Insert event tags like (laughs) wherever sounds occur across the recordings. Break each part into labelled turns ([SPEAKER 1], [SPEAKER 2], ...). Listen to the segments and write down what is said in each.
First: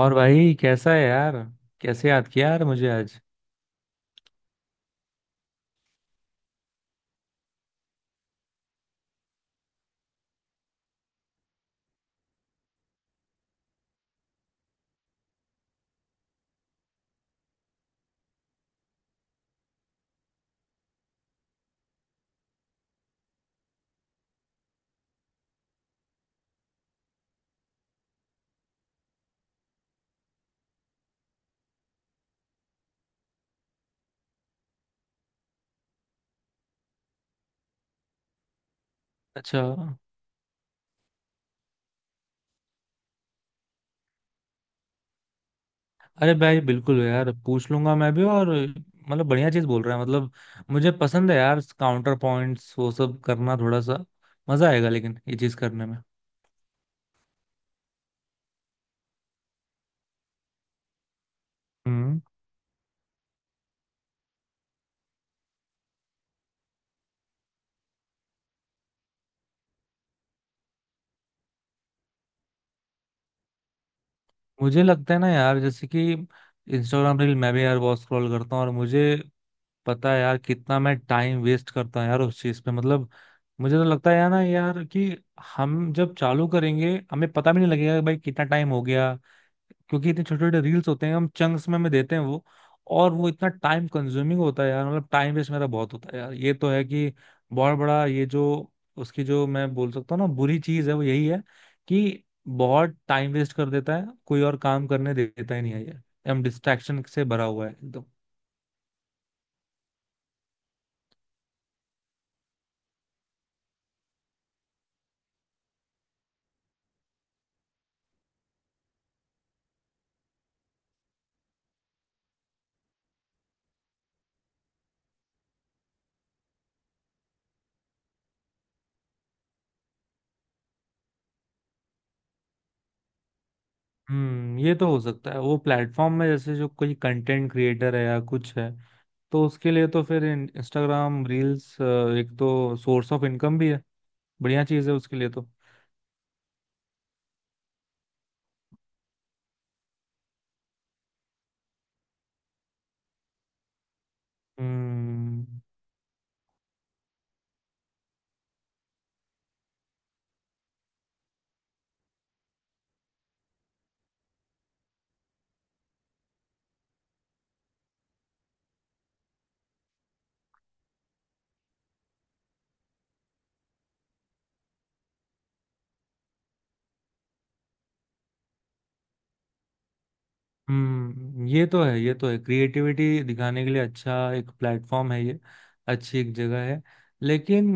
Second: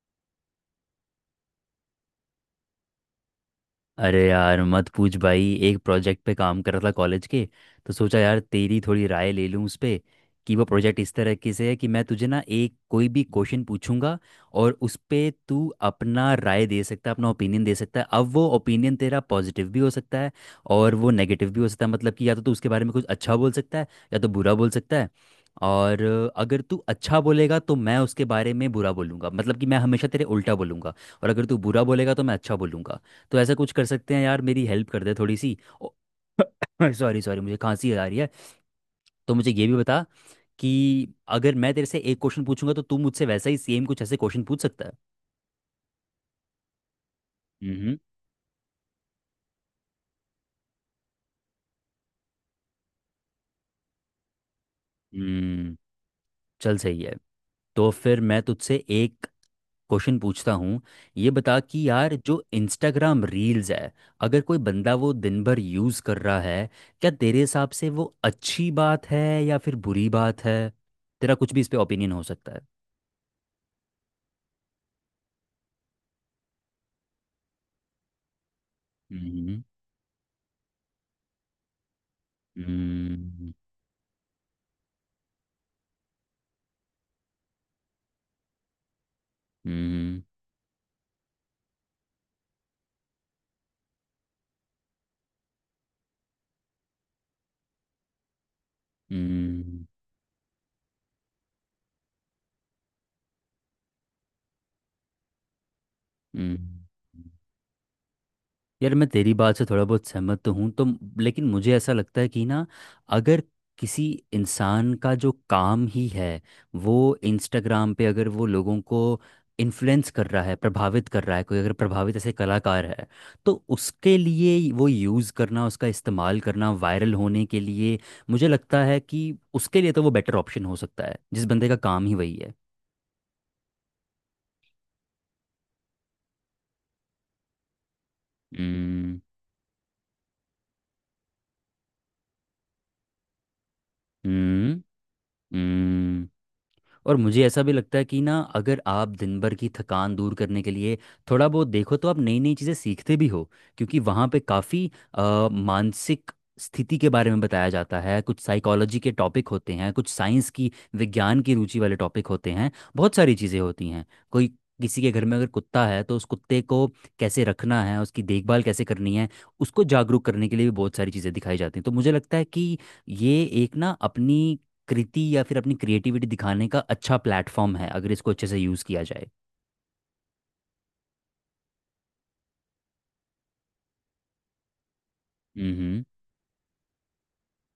[SPEAKER 1] और भाई कैसा है यार। कैसे याद किया यार मुझे आज।
[SPEAKER 2] अरे यार मत पूछ भाई। एक प्रोजेक्ट पे काम कर रहा था कॉलेज के। तो सोचा यार तेरी थोड़ी राय ले लूँ उस पे। कि वो प्रोजेक्ट इस तरह के से है कि मैं तुझे ना एक कोई भी क्वेश्चन पूछूंगा और उस पे तू अपना राय दे सकता है। अपना ओपिनियन दे सकता है। अब वो ओपिनियन तेरा पॉजिटिव भी हो सकता है और वो नेगेटिव भी हो सकता है। मतलब कि या तो तू उसके बारे में कुछ अच्छा बोल सकता है या तो बुरा बोल सकता है। और अगर तू अच्छा बोलेगा तो मैं उसके बारे में बुरा बोलूंगा। मतलब कि मैं हमेशा तेरे उल्टा बोलूंगा। और अगर तू बुरा बोलेगा तो मैं अच्छा बोलूंगा। तो ऐसा कुछ कर सकते हैं यार, मेरी हेल्प कर दे थोड़ी सी। सॉरी सॉरी, (coughs) मुझे खांसी आ रही है। तो मुझे
[SPEAKER 1] अच्छा।
[SPEAKER 2] ये भी बता कि अगर मैं तेरे से एक क्वेश्चन पूछूंगा तो तू मुझसे वैसा ही सेम कुछ ऐसे क्वेश्चन पूछ सकता है।
[SPEAKER 1] अरे भाई बिल्कुल यार, पूछ लूंगा
[SPEAKER 2] हम्म।
[SPEAKER 1] मैं भी। और मतलब बढ़िया चीज बोल रहा है मतलब। मुझे पसंद है यार काउंटर पॉइंट्स वो सब करना, थोड़ा सा मजा आएगा लेकिन ये चीज
[SPEAKER 2] हम्म,
[SPEAKER 1] करने में।
[SPEAKER 2] चल सही है। तो फिर मैं तुझसे एक क्वेश्चन पूछता हूँ। ये बता कि यार
[SPEAKER 1] हम्म।
[SPEAKER 2] जो इंस्टाग्राम रील्स है, अगर कोई बंदा वो दिन भर यूज़ कर रहा है, क्या तेरे हिसाब से वो अच्छी बात है या फिर बुरी बात है? तेरा कुछ भी इस पे ओपिनियन हो सकता
[SPEAKER 1] मुझे लगता है ना यार, जैसे कि इंस्टाग्राम रील मैं भी यार बहुत स्क्रॉल करता हूँ, और मुझे
[SPEAKER 2] है।
[SPEAKER 1] पता है यार कितना मैं टाइम वेस्ट करता हूँ यार उस चीज पे, मतलब
[SPEAKER 2] हम्म।
[SPEAKER 1] मुझे तो लगता है यार ना यार कि हम जब चालू करेंगे हमें पता भी नहीं लगेगा कि भाई कितना टाइम हो गया। क्योंकि
[SPEAKER 2] हम्म।
[SPEAKER 1] इतने छोटे छोटे रील्स होते हैं, हम चंक्स में देते हैं वो। और वो इतना टाइम कंज्यूमिंग होता है यार, मतलब टाइम वेस्ट मेरा बहुत होता है यार, ये तो है कि बहुत बड़ा ये जो उसकी जो मैं
[SPEAKER 2] हम्म।
[SPEAKER 1] बोल सकता हूँ ना बुरी चीज है वो यही है कि बहुत टाइम वेस्ट कर देता है, कोई और काम करने देता ही नहीं है ये। हम
[SPEAKER 2] हम्म।
[SPEAKER 1] डिस्ट्रैक्शन से भरा हुआ है एकदम।
[SPEAKER 2] यार मैं तेरी बात से थोड़ा बहुत सहमत तो हूँ, तो लेकिन मुझे ऐसा लगता है कि ना अगर किसी इंसान का जो काम ही है, वो इंस्टाग्राम पे अगर वो लोगों को इन्फ्लुएंस कर रहा है, प्रभावित कर रहा है, कोई अगर प्रभावित ऐसे कलाकार है, तो उसके लिए वो यूज़ करना, उसका इस्तेमाल करना वायरल होने के लिए, मुझे लगता है कि उसके लिए तो वो बेटर ऑप्शन हो सकता है, जिस बंदे का काम ही वही है।
[SPEAKER 1] हम्म, ये तो हो सकता है। वो प्लेटफॉर्म में जैसे जो कोई कंटेंट क्रिएटर है या कुछ है
[SPEAKER 2] हम्म।
[SPEAKER 1] तो उसके लिए तो फिर इंस्टाग्राम रील्स एक तो सोर्स ऑफ इनकम भी है, बढ़िया चीज है उसके लिए तो।
[SPEAKER 2] हम्म। और मुझे ऐसा भी लगता है कि ना अगर आप दिन भर की थकान दूर करने के लिए थोड़ा बहुत देखो, तो आप नई नई चीज़ें सीखते भी हो। क्योंकि वहाँ पे काफ़ी
[SPEAKER 1] हम्म
[SPEAKER 2] मानसिक स्थिति के बारे में बताया जाता है, कुछ साइकोलॉजी के टॉपिक होते हैं, कुछ साइंस की, विज्ञान की रुचि वाले टॉपिक होते हैं, बहुत सारी चीज़ें होती हैं। कोई, किसी के घर में अगर कुत्ता है तो उस कुत्ते को कैसे रखना है, उसकी देखभाल कैसे करनी है, उसको जागरूक करने के लिए भी बहुत सारी चीज़ें दिखाई जाती हैं। तो मुझे लगता है कि ये एक ना अपनी कृति या फिर अपनी क्रिएटिविटी दिखाने का अच्छा प्लेटफॉर्म है, अगर इसको अच्छे से यूज़ किया जाए।
[SPEAKER 1] हम्म, ये तो है, ये तो है, क्रिएटिविटी दिखाने के लिए अच्छा एक प्लेटफॉर्म है ये,
[SPEAKER 2] हम्म।
[SPEAKER 1] अच्छी एक जगह है। लेकिन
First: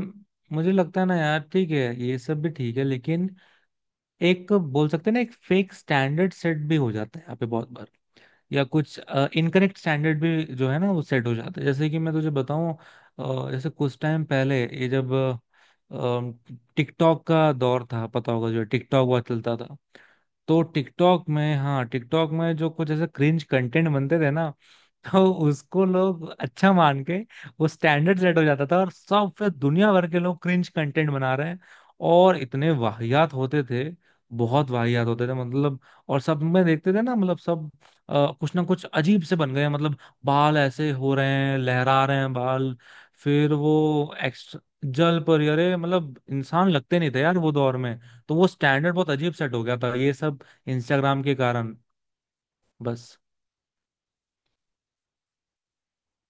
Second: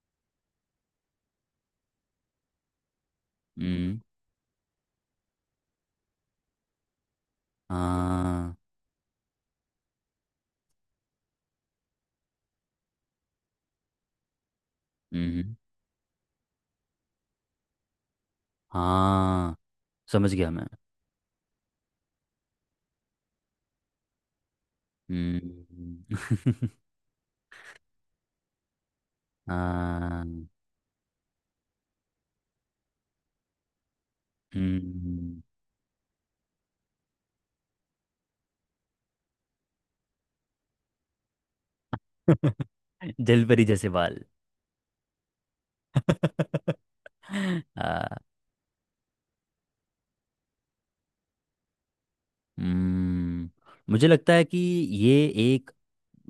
[SPEAKER 1] मुझे लगता है ना यार, ठीक है ये सब भी ठीक है लेकिन
[SPEAKER 2] हम्म।
[SPEAKER 1] एक बोल सकते हैं ना, एक फेक स्टैंडर्ड सेट भी हो जाता है यहाँ पे बहुत बार।
[SPEAKER 2] हाँ।
[SPEAKER 1] या कुछ इनकरेक्ट स्टैंडर्ड भी जो है ना वो सेट हो जाता है। जैसे कि मैं तुझे बताऊं, जैसे कुछ टाइम पहले ये जब
[SPEAKER 2] हम्म।
[SPEAKER 1] टिकटॉक का दौर था, पता होगा, जो टिकटॉक हुआ
[SPEAKER 2] हाँ,
[SPEAKER 1] चलता था।
[SPEAKER 2] समझ गया
[SPEAKER 1] तो
[SPEAKER 2] मैं।
[SPEAKER 1] टिकटॉक में, हाँ, टिकटॉक में जो कुछ ऐसे क्रिंज कंटेंट बनते थे ना, तो उसको
[SPEAKER 2] हम्म।
[SPEAKER 1] लोग अच्छा मान के वो स्टैंडर्ड सेट हो जाता था, और सब फिर
[SPEAKER 2] (laughs)
[SPEAKER 1] दुनिया भर के लोग
[SPEAKER 2] हाँ।
[SPEAKER 1] क्रिंज कंटेंट बना रहे हैं। और इतने वाहियात होते थे, बहुत वाहियात होते थे
[SPEAKER 2] हम्म।
[SPEAKER 1] मतलब। और सब में देखते थे ना, मतलब सब कुछ ना कुछ अजीब से बन गए हैं, मतलब बाल ऐसे हो रहे हैं, लहरा रहे हैं
[SPEAKER 2] (laughs)
[SPEAKER 1] बाल। फिर
[SPEAKER 2] जलपरी
[SPEAKER 1] वो
[SPEAKER 2] जैसे बाल।
[SPEAKER 1] एक्स, जल पर, अरे मतलब
[SPEAKER 2] (laughs)
[SPEAKER 1] इंसान लगते नहीं थे यार वो दौर में।
[SPEAKER 2] आ,
[SPEAKER 1] तो वो स्टैंडर्ड बहुत अजीब सेट हो गया था, ये सब इंस्टाग्राम के कारण, बस।
[SPEAKER 2] हम्म, मुझे लगता है कि ये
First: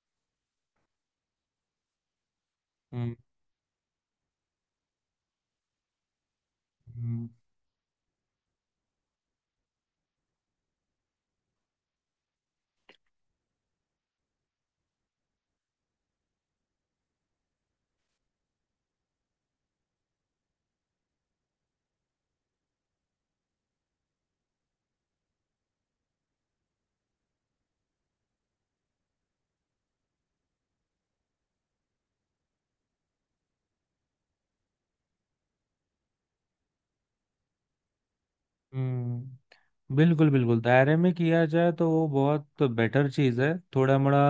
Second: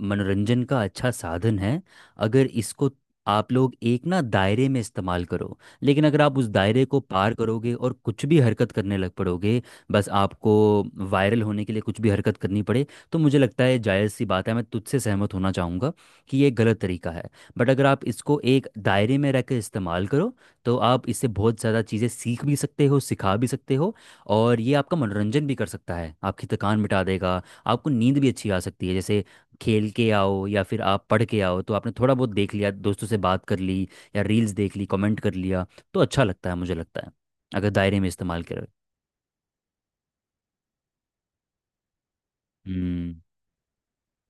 [SPEAKER 2] मनोरंजन का अच्छा साधन है, अगर इसको
[SPEAKER 1] हम्म
[SPEAKER 2] आप लोग एक ना दायरे में इस्तेमाल करो। लेकिन अगर आप उस दायरे को
[SPEAKER 1] हम्म
[SPEAKER 2] पार करोगे और कुछ भी हरकत करने लग पड़ोगे, बस आपको वायरल होने के लिए कुछ भी हरकत करनी पड़े, तो मुझे लगता है जायज़ सी बात है, मैं तुझसे सहमत होना चाहूँगा कि ये गलत तरीका है। बट अगर आप इसको एक दायरे में रहकर इस्तेमाल करो, तो आप इससे बहुत ज़्यादा चीज़ें सीख भी सकते हो, सिखा भी सकते हो। और ये आपका मनोरंजन भी कर सकता है, आपकी थकान मिटा देगा, आपको नींद भी अच्छी आ सकती है। जैसे खेल के आओ या फिर आप पढ़ के आओ, तो आपने थोड़ा बहुत देख लिया, दोस्तों से बात कर ली, या रील्स देख ली, कमेंट कर लिया, तो अच्छा लगता है, मुझे लगता है, अगर दायरे में इस्तेमाल करें।
[SPEAKER 1] हम्म। बिल्कुल बिल्कुल, दायरे में किया जाए तो वो बहुत बेटर
[SPEAKER 2] हम्म।
[SPEAKER 1] चीज़ है, थोड़ा मोड़ा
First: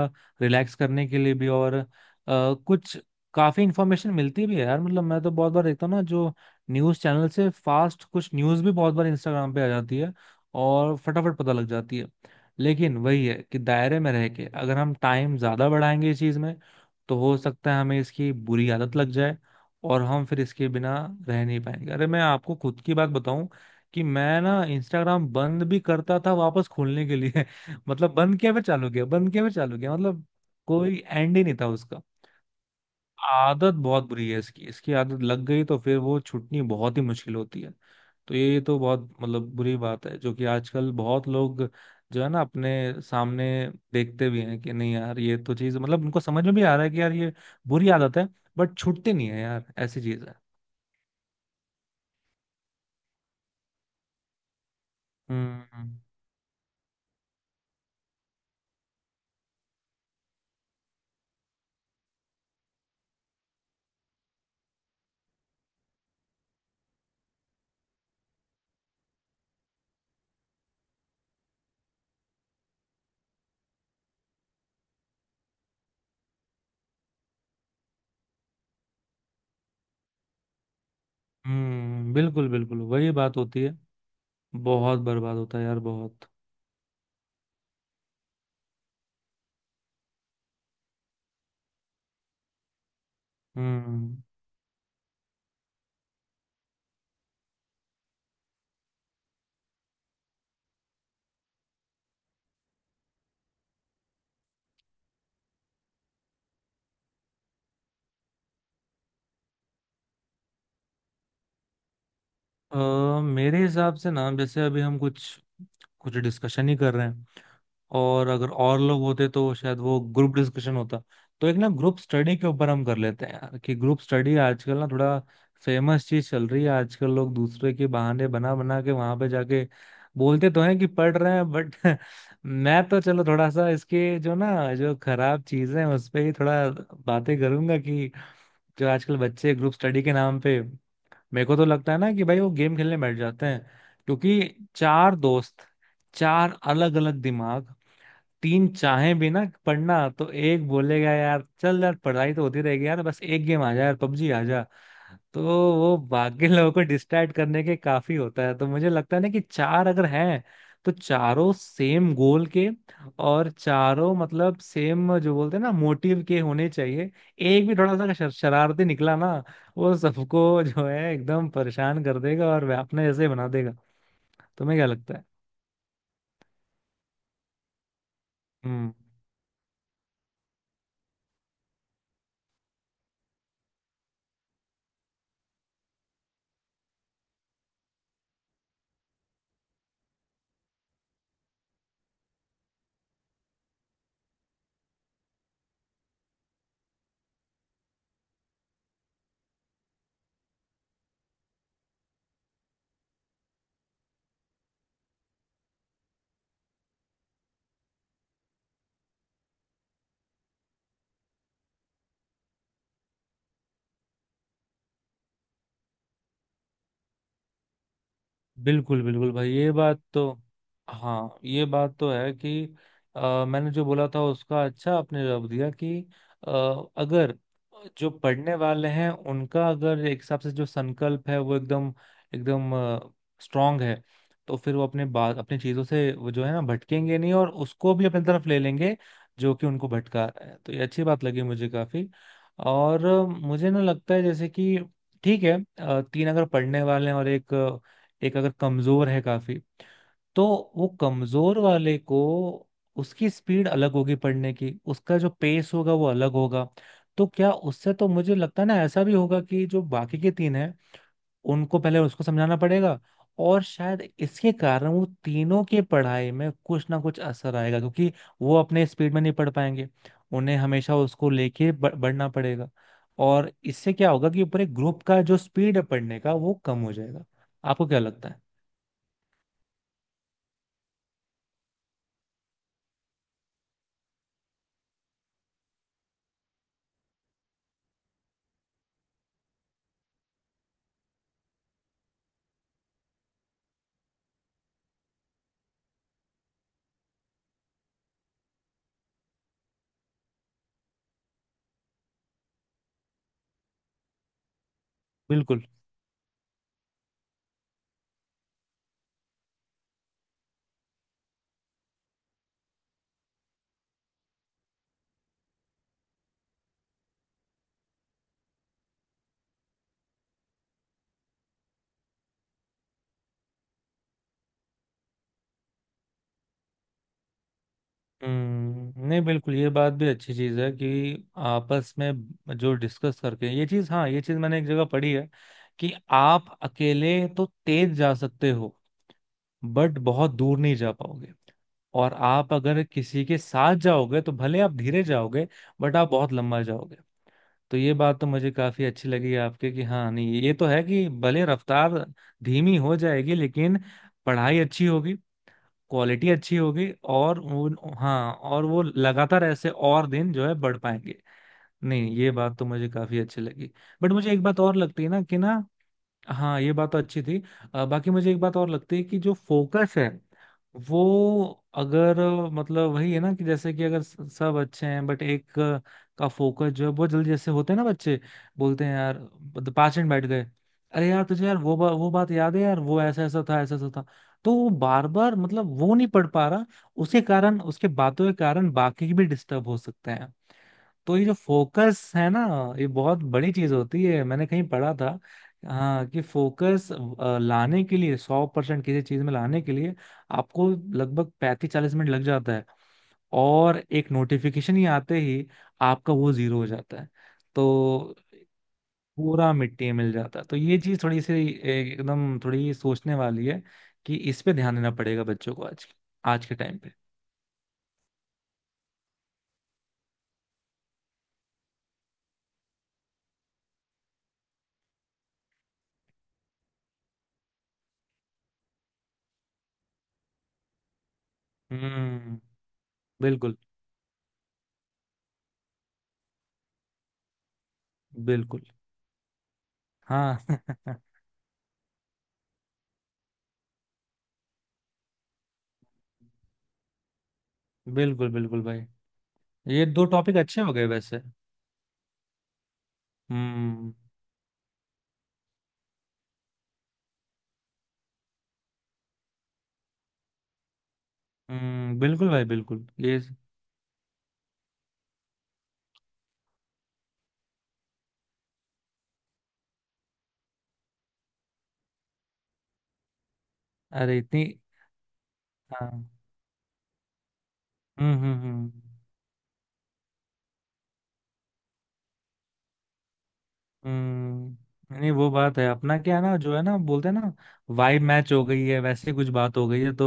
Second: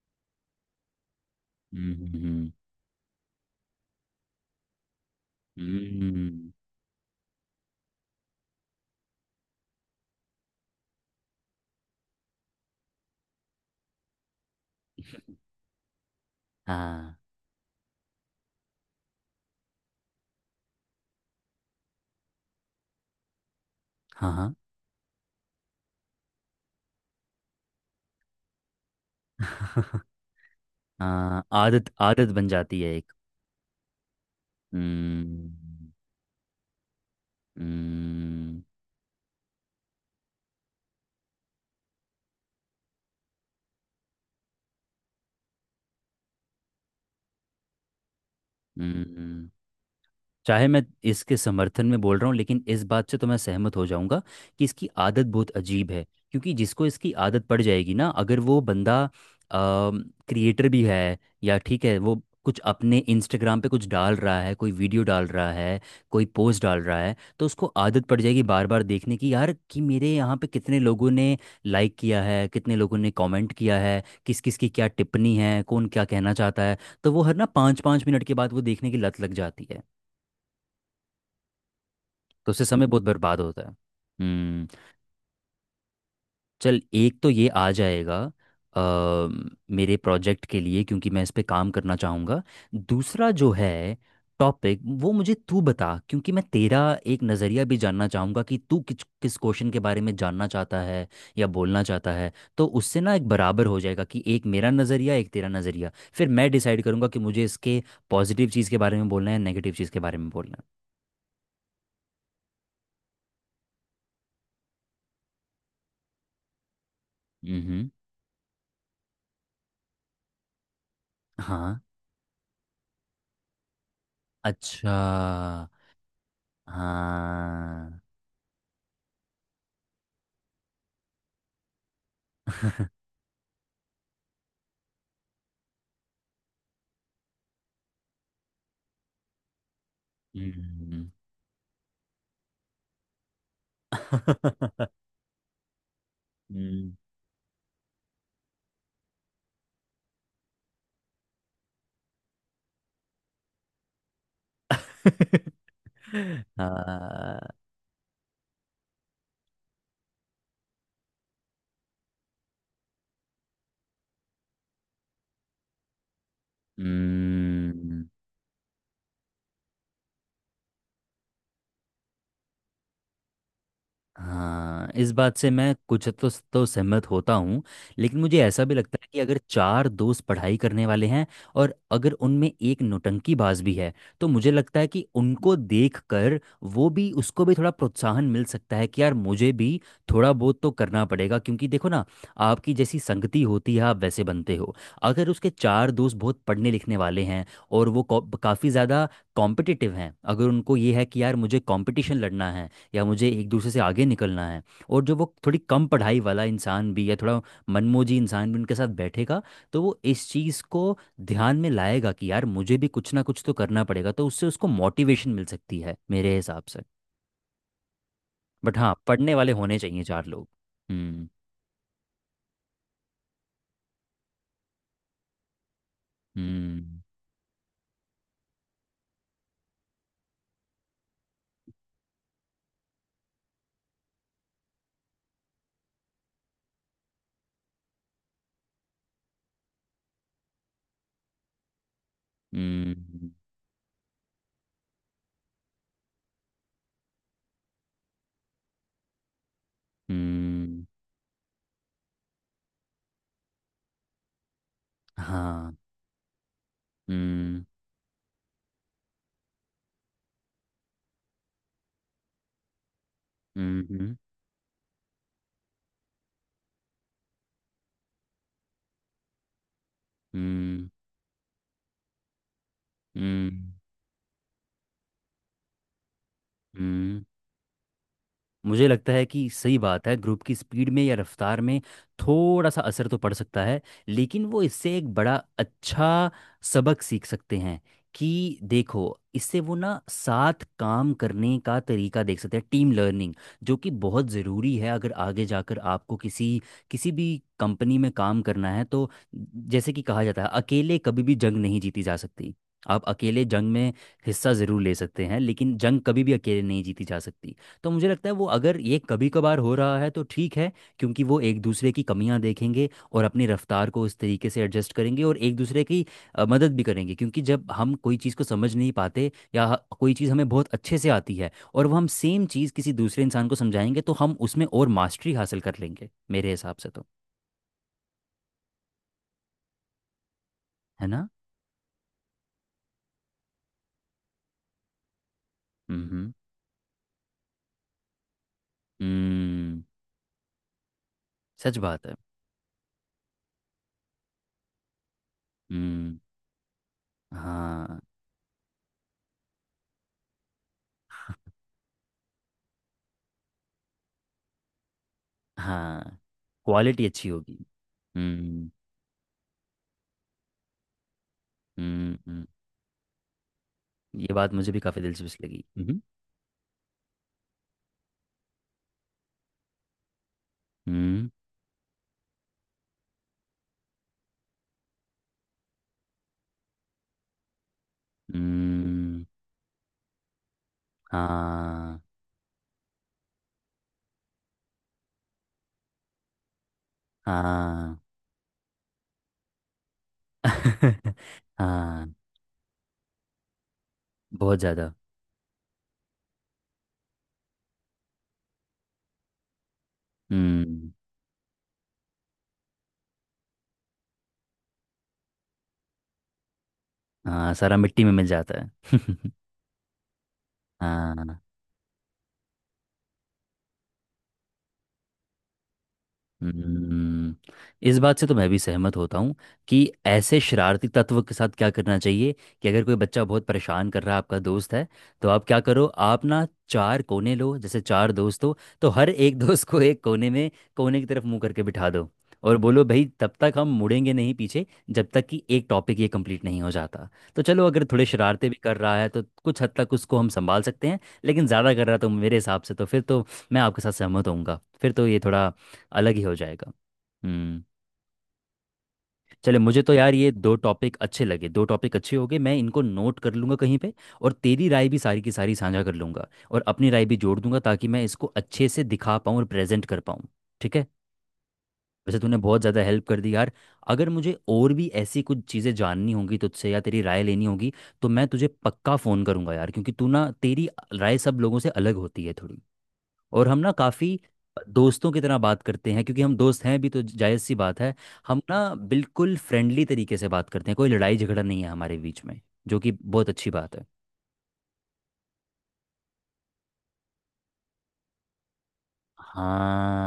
[SPEAKER 1] रिलैक्स करने के लिए भी। और
[SPEAKER 2] हम्म। हम्म।
[SPEAKER 1] कुछ काफ़ी इन्फॉर्मेशन मिलती भी है यार, मतलब मैं तो बहुत बार देखता हूँ ना, जो
[SPEAKER 2] हम्म।
[SPEAKER 1] न्यूज़ चैनल से फास्ट कुछ न्यूज़ भी बहुत बार इंस्टाग्राम पे आ जाती है और फटाफट पता लग जाती है। लेकिन वही है कि दायरे में रह के अगर हम टाइम ज़्यादा बढ़ाएंगे इस चीज़ में
[SPEAKER 2] हाँ
[SPEAKER 1] तो हो सकता है हमें इसकी बुरी आदत लग जाए, और हम फिर इसके बिना रह नहीं पाएंगे। अरे मैं आपको खुद की बात बताऊं, कि
[SPEAKER 2] हाँ।
[SPEAKER 1] मैं
[SPEAKER 2] हाँ।
[SPEAKER 1] ना इंस्टाग्राम बंद भी करता था वापस खोलने के लिए, (laughs) मतलब बंद किया फिर चालू किया, बंद किया फिर चालू किया,
[SPEAKER 2] (laughs)
[SPEAKER 1] मतलब कोई एंड
[SPEAKER 2] हाँ,
[SPEAKER 1] ही नहीं था
[SPEAKER 2] आदत
[SPEAKER 1] उसका।
[SPEAKER 2] आदत बन जाती है एक।
[SPEAKER 1] आदत बहुत बुरी है इसकी, इसकी आदत लग
[SPEAKER 2] हम्म।
[SPEAKER 1] गई तो फिर वो छूटनी बहुत ही मुश्किल होती है। तो ये
[SPEAKER 2] हम्म।
[SPEAKER 1] तो बहुत मतलब बुरी बात है, जो कि आजकल बहुत लोग जो है ना अपने सामने देखते भी हैं कि नहीं यार ये तो चीज, मतलब उनको समझ में भी आ रहा है कि यार ये बुरी आदत है, बट छूटती नहीं है
[SPEAKER 2] हम्म।
[SPEAKER 1] यार, ऐसी चीज है।
[SPEAKER 2] चाहे मैं इसके समर्थन में बोल रहा हूँ, लेकिन इस बात से तो मैं सहमत हो जाऊंगा कि इसकी आदत बहुत अजीब
[SPEAKER 1] हम्म
[SPEAKER 2] है। क्योंकि जिसको इसकी आदत पड़ जाएगी ना, अगर वो बंदा क्रिएटर भी है, या ठीक है वो कुछ अपने इंस्टाग्राम पे कुछ डाल रहा है, कोई वीडियो डाल रहा है, कोई पोस्ट डाल रहा है, तो उसको आदत पड़ जाएगी बार बार देखने की यार, कि मेरे यहाँ पे कितने लोगों ने लाइक किया है, कितने लोगों ने कमेंट किया है, किस किस की क्या टिप्पणी है, कौन क्या कहना चाहता है। तो वो हर ना पाँच पाँच मिनट के बाद वो देखने की लत लग जाती है।
[SPEAKER 1] हम्म, बिल्कुल
[SPEAKER 2] तो उससे
[SPEAKER 1] बिल्कुल
[SPEAKER 2] समय बहुत
[SPEAKER 1] वही बात
[SPEAKER 2] बर्बाद होता
[SPEAKER 1] होती
[SPEAKER 2] है।
[SPEAKER 1] है।
[SPEAKER 2] हम्म।
[SPEAKER 1] बहुत बर्बाद होता है यार, बहुत।
[SPEAKER 2] चल एक तो ये आ जाएगा अ, मेरे प्रोजेक्ट के लिए, क्योंकि मैं इस पे काम करना चाहूँगा। दूसरा जो है
[SPEAKER 1] हम्म।
[SPEAKER 2] टॉपिक, वो मुझे तू बता, क्योंकि मैं तेरा एक नज़रिया भी जानना चाहूँगा कि तू किस किस क्वेश्चन के बारे में जानना चाहता है या बोलना चाहता है। तो उससे ना एक बराबर हो जाएगा कि एक मेरा नज़रिया, एक तेरा नज़रिया, फिर मैं डिसाइड करूँगा कि मुझे इसके पॉजिटिव चीज़ के बारे में बोलना है, नेगेटिव चीज़ के बारे में बोलना
[SPEAKER 1] मेरे हिसाब से ना, जैसे अभी हम कुछ कुछ डिस्कशन ही कर रहे हैं,
[SPEAKER 2] है। हम्म।
[SPEAKER 1] और अगर और लोग होते तो शायद वो ग्रुप डिस्कशन होता। तो एक ना
[SPEAKER 2] हाँ।
[SPEAKER 1] ग्रुप स्टडी के ऊपर हम कर लेते हैं यार, कि ग्रुप स्टडी आजकल ना
[SPEAKER 2] अच्छा।
[SPEAKER 1] थोड़ा फेमस चीज चल रही है। आजकल लोग दूसरे के
[SPEAKER 2] हाँ।
[SPEAKER 1] बहाने बना बना के वहां पे जाके बोलते तो हैं कि पढ़ रहे हैं बट (laughs) मैं तो चलो थोड़ा सा इसके जो ना जो खराब चीजें हैं उस पे ही थोड़ा बातें करूंगा। कि जो आजकल बच्चे ग्रुप स्टडी के नाम पे,
[SPEAKER 2] हम्म।
[SPEAKER 1] मेरे को तो लगता है ना कि भाई वो गेम खेलने बैठ जाते हैं।
[SPEAKER 2] (laughs)
[SPEAKER 1] क्योंकि चार दोस्त, चार
[SPEAKER 2] हम्म।
[SPEAKER 1] अलग अलग दिमाग, तीन चाहें भी ना पढ़ना तो एक बोलेगा यार चल यार पढ़ाई तो होती रहेगी यार, बस एक गेम आ जा यार पबजी आ जा। तो
[SPEAKER 2] (laughs)
[SPEAKER 1] वो बाकी (laughs) लोगों को डिस्ट्रैक्ट
[SPEAKER 2] हाँ।
[SPEAKER 1] करने के काफी होता है। तो मुझे लगता है ना कि चार अगर हैं तो चारों सेम गोल के, और चारों मतलब सेम, जो बोलते हैं ना, मोटिव के होने चाहिए। एक भी थोड़ा सा
[SPEAKER 2] हम्म,
[SPEAKER 1] अगर शरारती निकला ना, वो सबको (laughs) जो है एकदम परेशान कर देगा और वे अपने जैसे बना देगा। तुम्हें क्या
[SPEAKER 2] हाँ इस
[SPEAKER 1] लगता है?
[SPEAKER 2] बात से मैं कुछ तो सहमत होता हूँ। लेकिन मुझे ऐसा भी
[SPEAKER 1] हम्म
[SPEAKER 2] लगता है कि अगर चार दोस्त पढ़ाई करने वाले हैं, और अगर उनमें एक नौटंकीबाज भी है, तो मुझे लगता है कि उनको देख कर वो भी, उसको भी थोड़ा प्रोत्साहन मिल सकता है कि यार मुझे भी थोड़ा बहुत तो करना पड़ेगा। क्योंकि देखो ना, आपकी जैसी संगति होती है आप वैसे बनते हो। अगर उसके चार दोस्त बहुत पढ़ने लिखने वाले हैं और वो काफ़ी ज़्यादा कॉम्पिटिटिव हैं, अगर उनको ये है कि यार मुझे कॉम्पिटिशन लड़ना है या मुझे एक दूसरे से आगे निकलना है, और जो वो थोड़ी कम पढ़ाई वाला इंसान भी या थोड़ा मनमोजी इंसान भी उनके साथ बैठेगा, तो वो इस चीज़ को ध्यान में लाएगा कि यार मुझे भी कुछ ना कुछ तो करना पड़ेगा, तो उससे उसको मोटिवेशन मिल सकती है मेरे हिसाब से। बट हाँ,
[SPEAKER 1] बिल्कुल बिल्कुल
[SPEAKER 2] पढ़ने
[SPEAKER 1] भाई,
[SPEAKER 2] वाले
[SPEAKER 1] ये
[SPEAKER 2] होने
[SPEAKER 1] बात
[SPEAKER 2] चाहिए चार
[SPEAKER 1] तो।
[SPEAKER 2] लोग। हम्म।
[SPEAKER 1] हाँ, ये बात तो है कि मैंने जो बोला था उसका अच्छा आपने जवाब दिया, कि अ,
[SPEAKER 2] हम्म।
[SPEAKER 1] अगर जो पढ़ने वाले हैं उनका अगर एक हिसाब से जो संकल्प है वो एकदम एकदम स्ट्रांग है, तो फिर वो अपने बात अपनी चीजों से वो जो है ना भटकेंगे नहीं, और उसको भी अपनी तरफ ले लेंगे जो कि उनको भटका रहा है। तो ये अच्छी बात लगी मुझे काफी। और
[SPEAKER 2] हम्म।
[SPEAKER 1] मुझे ना लगता है, जैसे कि ठीक है, तीन अगर पढ़ने वाले हैं और एक, एक अगर कमजोर है काफी, तो
[SPEAKER 2] हम्म।
[SPEAKER 1] वो कमजोर वाले को, उसकी स्पीड अलग होगी पढ़ने की, उसका जो पेस
[SPEAKER 2] हाँ।
[SPEAKER 1] होगा वो अलग होगा। तो क्या
[SPEAKER 2] हम्म।
[SPEAKER 1] उससे तो मुझे लगता है ना ऐसा भी होगा कि जो बाकी के तीन हैं उनको पहले उसको समझाना पड़ेगा, और शायद
[SPEAKER 2] हम्म।
[SPEAKER 1] इसके कारण वो तीनों के पढ़ाई में कुछ ना कुछ असर आएगा, क्योंकि वो अपने स्पीड में नहीं पढ़ पाएंगे, उन्हें
[SPEAKER 2] हम्म।
[SPEAKER 1] हमेशा उसको लेके बढ़ना पड़ेगा। और
[SPEAKER 2] हम्म।
[SPEAKER 1] इससे क्या होगा कि पूरे ग्रुप का जो स्पीड है पढ़ने का वो कम हो
[SPEAKER 2] हम्म।
[SPEAKER 1] जाएगा। आपको क्या लगता है?
[SPEAKER 2] मुझे लगता है कि सही बात है, ग्रुप की स्पीड में या रफ्तार में थोड़ा सा असर तो पड़ सकता है। लेकिन वो इससे एक बड़ा अच्छा सबक सीख सकते हैं। कि देखो, इससे वो ना साथ काम करने का तरीका देख सकते हैं, टीम लर्निंग, जो कि बहुत ज़रूरी है अगर आगे जाकर आपको किसी, किसी भी कंपनी में काम करना है तो। जैसे कि कहा जाता है, अकेले कभी भी जंग नहीं जीती जा सकती। आप अकेले जंग में हिस्सा ज़रूर ले सकते हैं,
[SPEAKER 1] बिल्कुल।
[SPEAKER 2] लेकिन जंग कभी भी अकेले नहीं जीती जा सकती। तो मुझे लगता है वो, अगर ये कभी कभार हो रहा है तो ठीक है। क्योंकि वो एक दूसरे की कमियां देखेंगे और अपनी रफ्तार को उस तरीके से एडजस्ट करेंगे, और एक दूसरे की मदद भी करेंगे। क्योंकि जब हम कोई चीज़ को समझ नहीं पाते, या कोई चीज़ हमें बहुत अच्छे से आती है, और वो हम सेम चीज़ किसी दूसरे इंसान को समझाएंगे, तो हम उसमें और मास्टरी हासिल कर लेंगे मेरे हिसाब से तो।
[SPEAKER 1] हम्म, नहीं बिल्कुल, ये बात भी अच्छी चीज है कि
[SPEAKER 2] है ना?
[SPEAKER 1] आपस में जो डिस्कस करके ये चीज, हाँ ये चीज मैंने एक जगह पढ़ी है कि
[SPEAKER 2] हम्म।
[SPEAKER 1] आप अकेले तो तेज जा सकते हो,
[SPEAKER 2] हम्म।
[SPEAKER 1] बट बहुत दूर नहीं जा पाओगे।
[SPEAKER 2] सच बात है।
[SPEAKER 1] और आप अगर किसी के साथ जाओगे तो भले आप धीरे जाओगे, बट आप
[SPEAKER 2] हम्म।
[SPEAKER 1] बहुत लंबा जाओगे। तो ये
[SPEAKER 2] हाँ।
[SPEAKER 1] बात तो मुझे काफी अच्छी लगी आपके। कि हाँ नहीं, ये तो है कि भले रफ्तार धीमी हो जाएगी लेकिन पढ़ाई अच्छी होगी,
[SPEAKER 2] हाँ।
[SPEAKER 1] क्वालिटी अच्छी होगी,
[SPEAKER 2] क्वालिटी अच्छी
[SPEAKER 1] और
[SPEAKER 2] होगी।
[SPEAKER 1] उन, हाँ और
[SPEAKER 2] हम्म।
[SPEAKER 1] वो लगातार ऐसे और दिन जो है बढ़ पाएंगे।
[SPEAKER 2] हम्म।
[SPEAKER 1] नहीं ये
[SPEAKER 2] हम्म।
[SPEAKER 1] बात तो मुझे काफी अच्छी लगी। बट मुझे
[SPEAKER 2] ये
[SPEAKER 1] एक
[SPEAKER 2] बात
[SPEAKER 1] बात
[SPEAKER 2] मुझे
[SPEAKER 1] और
[SPEAKER 2] भी काफी
[SPEAKER 1] लगती है ना कि
[SPEAKER 2] दिलचस्प लगी।
[SPEAKER 1] ना,
[SPEAKER 2] मम्म।
[SPEAKER 1] हाँ ये बात तो अच्छी थी। बाकी मुझे एक बात और लगती है कि जो फोकस है, वो
[SPEAKER 2] हम्म।
[SPEAKER 1] अगर मतलब वही है ना कि जैसे कि अगर सब अच्छे हैं बट एक का फोकस जो है बहुत जल्दी, जैसे होते हैं ना बच्चे, बोलते हैं यार
[SPEAKER 2] हम्म।
[SPEAKER 1] मतलब 5 मिनट बैठ गए, अरे यार तुझे यार वो
[SPEAKER 2] हाँ।
[SPEAKER 1] वो बात याद है यार, वो ऐसा ऐसा था ऐसा ऐसा था। तो वो बार बार, मतलब वो नहीं पढ़ पा रहा, उसके कारण उसके
[SPEAKER 2] हाँ।
[SPEAKER 1] बातों के कारण बाकी भी डिस्टर्ब हो सकते हैं।
[SPEAKER 2] (laughs)
[SPEAKER 1] तो ये जो
[SPEAKER 2] हाँ।
[SPEAKER 1] फोकस है ना, ये बहुत बड़ी चीज होती है, मैंने
[SPEAKER 2] बहुत
[SPEAKER 1] कहीं
[SPEAKER 2] ज्यादा।
[SPEAKER 1] पढ़ा था। हाँ, कि फोकस लाने के लिए, 100% किसी चीज में लाने के लिए आपको
[SPEAKER 2] हम्म।
[SPEAKER 1] लगभग 35-40 मिनट लग जाता है, और एक नोटिफिकेशन ही आते ही आपका वो जीरो हो जाता है।
[SPEAKER 2] हाँ, सारा मिट्टी में
[SPEAKER 1] तो
[SPEAKER 2] मिल जाता है। (laughs)
[SPEAKER 1] पूरा मिट्टी में मिल जाता है। तो ये चीज थोड़ी सी
[SPEAKER 2] हाँ।
[SPEAKER 1] एकदम थोड़ी सोचने वाली है, कि इस पे ध्यान देना पड़ेगा बच्चों को, आज, आज के टाइम पे।
[SPEAKER 2] हम्म, इस बात से तो मैं भी सहमत होता हूँ कि ऐसे शरारती तत्व के साथ क्या करना चाहिए। कि अगर कोई बच्चा बहुत परेशान कर रहा है, आपका दोस्त है, तो आप क्या करो? आप ना चार कोने लो, जैसे चार दोस्त हो, तो हर एक (laughs) दोस्त को एक कोने में, कोने की तरफ मुंह करके बिठा दो।
[SPEAKER 1] हम्म,
[SPEAKER 2] और बोलो भाई तब तक
[SPEAKER 1] बिल्कुल
[SPEAKER 2] हम मुड़ेंगे नहीं पीछे, जब तक कि एक टॉपिक ये कंप्लीट नहीं हो जाता। तो चलो, अगर थोड़े शरारते भी
[SPEAKER 1] बिल्कुल।
[SPEAKER 2] कर रहा है तो कुछ हद तक उसको हम
[SPEAKER 1] हाँ
[SPEAKER 2] संभाल सकते हैं।
[SPEAKER 1] (laughs)
[SPEAKER 2] लेकिन ज़्यादा कर रहा है तो मेरे हिसाब से तो फिर तो मैं आपके साथ सहमत होऊंगा, फिर तो ये थोड़ा अलग ही हो जाएगा। हम्म।
[SPEAKER 1] बिल्कुल बिल्कुल भाई।
[SPEAKER 2] चले, मुझे
[SPEAKER 1] ये
[SPEAKER 2] तो
[SPEAKER 1] दो
[SPEAKER 2] यार ये
[SPEAKER 1] टॉपिक
[SPEAKER 2] दो
[SPEAKER 1] अच्छे हो गए
[SPEAKER 2] टॉपिक
[SPEAKER 1] वैसे।
[SPEAKER 2] अच्छे लगे, दो टॉपिक अच्छे हो गए, मैं इनको नोट कर लूँगा कहीं पे।
[SPEAKER 1] हम्म
[SPEAKER 2] और तेरी राय भी सारी की सारी साझा कर लूँगा, और अपनी राय भी जोड़ दूंगा, ताकि मैं इसको अच्छे से दिखा पाऊँ और प्रेजेंट कर पाऊँ। ठीक है।
[SPEAKER 1] हम्म,
[SPEAKER 2] वैसे
[SPEAKER 1] बिल्कुल
[SPEAKER 2] तूने
[SPEAKER 1] भाई
[SPEAKER 2] बहुत ज़्यादा
[SPEAKER 1] बिल्कुल
[SPEAKER 2] हेल्प
[SPEAKER 1] ये।
[SPEAKER 2] कर दी यार। अगर मुझे और भी ऐसी कुछ चीज़ें जाननी होंगी तुझसे या तेरी राय लेनी होगी, तो मैं तुझे पक्का फ़ोन करूँगा यार। क्योंकि तू ना, तेरी राय सब लोगों से अलग होती है थोड़ी। और हम ना
[SPEAKER 1] अरे
[SPEAKER 2] काफ़ी
[SPEAKER 1] इतनी।
[SPEAKER 2] दोस्तों की तरह बात करते हैं,
[SPEAKER 1] हाँ।
[SPEAKER 2] क्योंकि हम दोस्त हैं भी, तो जायज़ सी बात है। हम
[SPEAKER 1] हम्म।
[SPEAKER 2] ना बिल्कुल फ्रेंडली तरीके से बात करते हैं, कोई लड़ाई झगड़ा नहीं है हमारे बीच में, जो कि बहुत अच्छी बात है।
[SPEAKER 1] हम्म, नहीं वो बात है, अपना क्या है ना, जो है ना बोलते हैं ना, वाइब मैच हो गई है, वैसे कुछ बात हो गई है तो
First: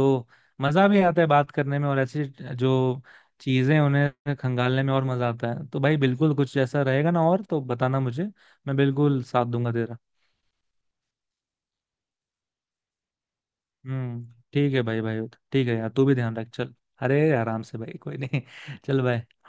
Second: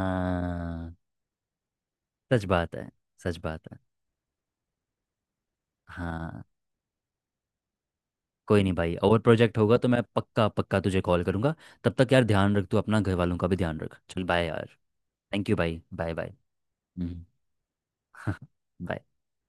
[SPEAKER 1] मजा भी आता है बात करने में, और ऐसी
[SPEAKER 2] सच बात है।
[SPEAKER 1] जो
[SPEAKER 2] सच बात है।
[SPEAKER 1] चीजें उन्हें खंगालने में और मजा आता है। तो भाई बिल्कुल
[SPEAKER 2] हाँ।
[SPEAKER 1] कुछ ऐसा रहेगा, ना और तो बताना मुझे।
[SPEAKER 2] कोई नहीं
[SPEAKER 1] मैं
[SPEAKER 2] भाई, और
[SPEAKER 1] बिल्कुल साथ
[SPEAKER 2] प्रोजेक्ट
[SPEAKER 1] दूंगा
[SPEAKER 2] होगा तो
[SPEAKER 1] तेरा।
[SPEAKER 2] मैं पक्का पक्का तुझे कॉल करूँगा। तब तक यार ध्यान रख, तू अपना घर वालों का भी ध्यान रख। चल
[SPEAKER 1] हम्म।
[SPEAKER 2] बाय
[SPEAKER 1] ठीक
[SPEAKER 2] यार।
[SPEAKER 1] है भाई भाई।
[SPEAKER 2] थैंक यू
[SPEAKER 1] ठीक है
[SPEAKER 2] भाई।
[SPEAKER 1] यार, तू
[SPEAKER 2] बाय
[SPEAKER 1] भी
[SPEAKER 2] बाय।
[SPEAKER 1] ध्यान रख, चल। अरे
[SPEAKER 2] हम्म।
[SPEAKER 1] आराम से भाई, कोई नहीं।
[SPEAKER 2] (laughs)
[SPEAKER 1] (laughs) चल
[SPEAKER 2] बाय।
[SPEAKER 1] भाई।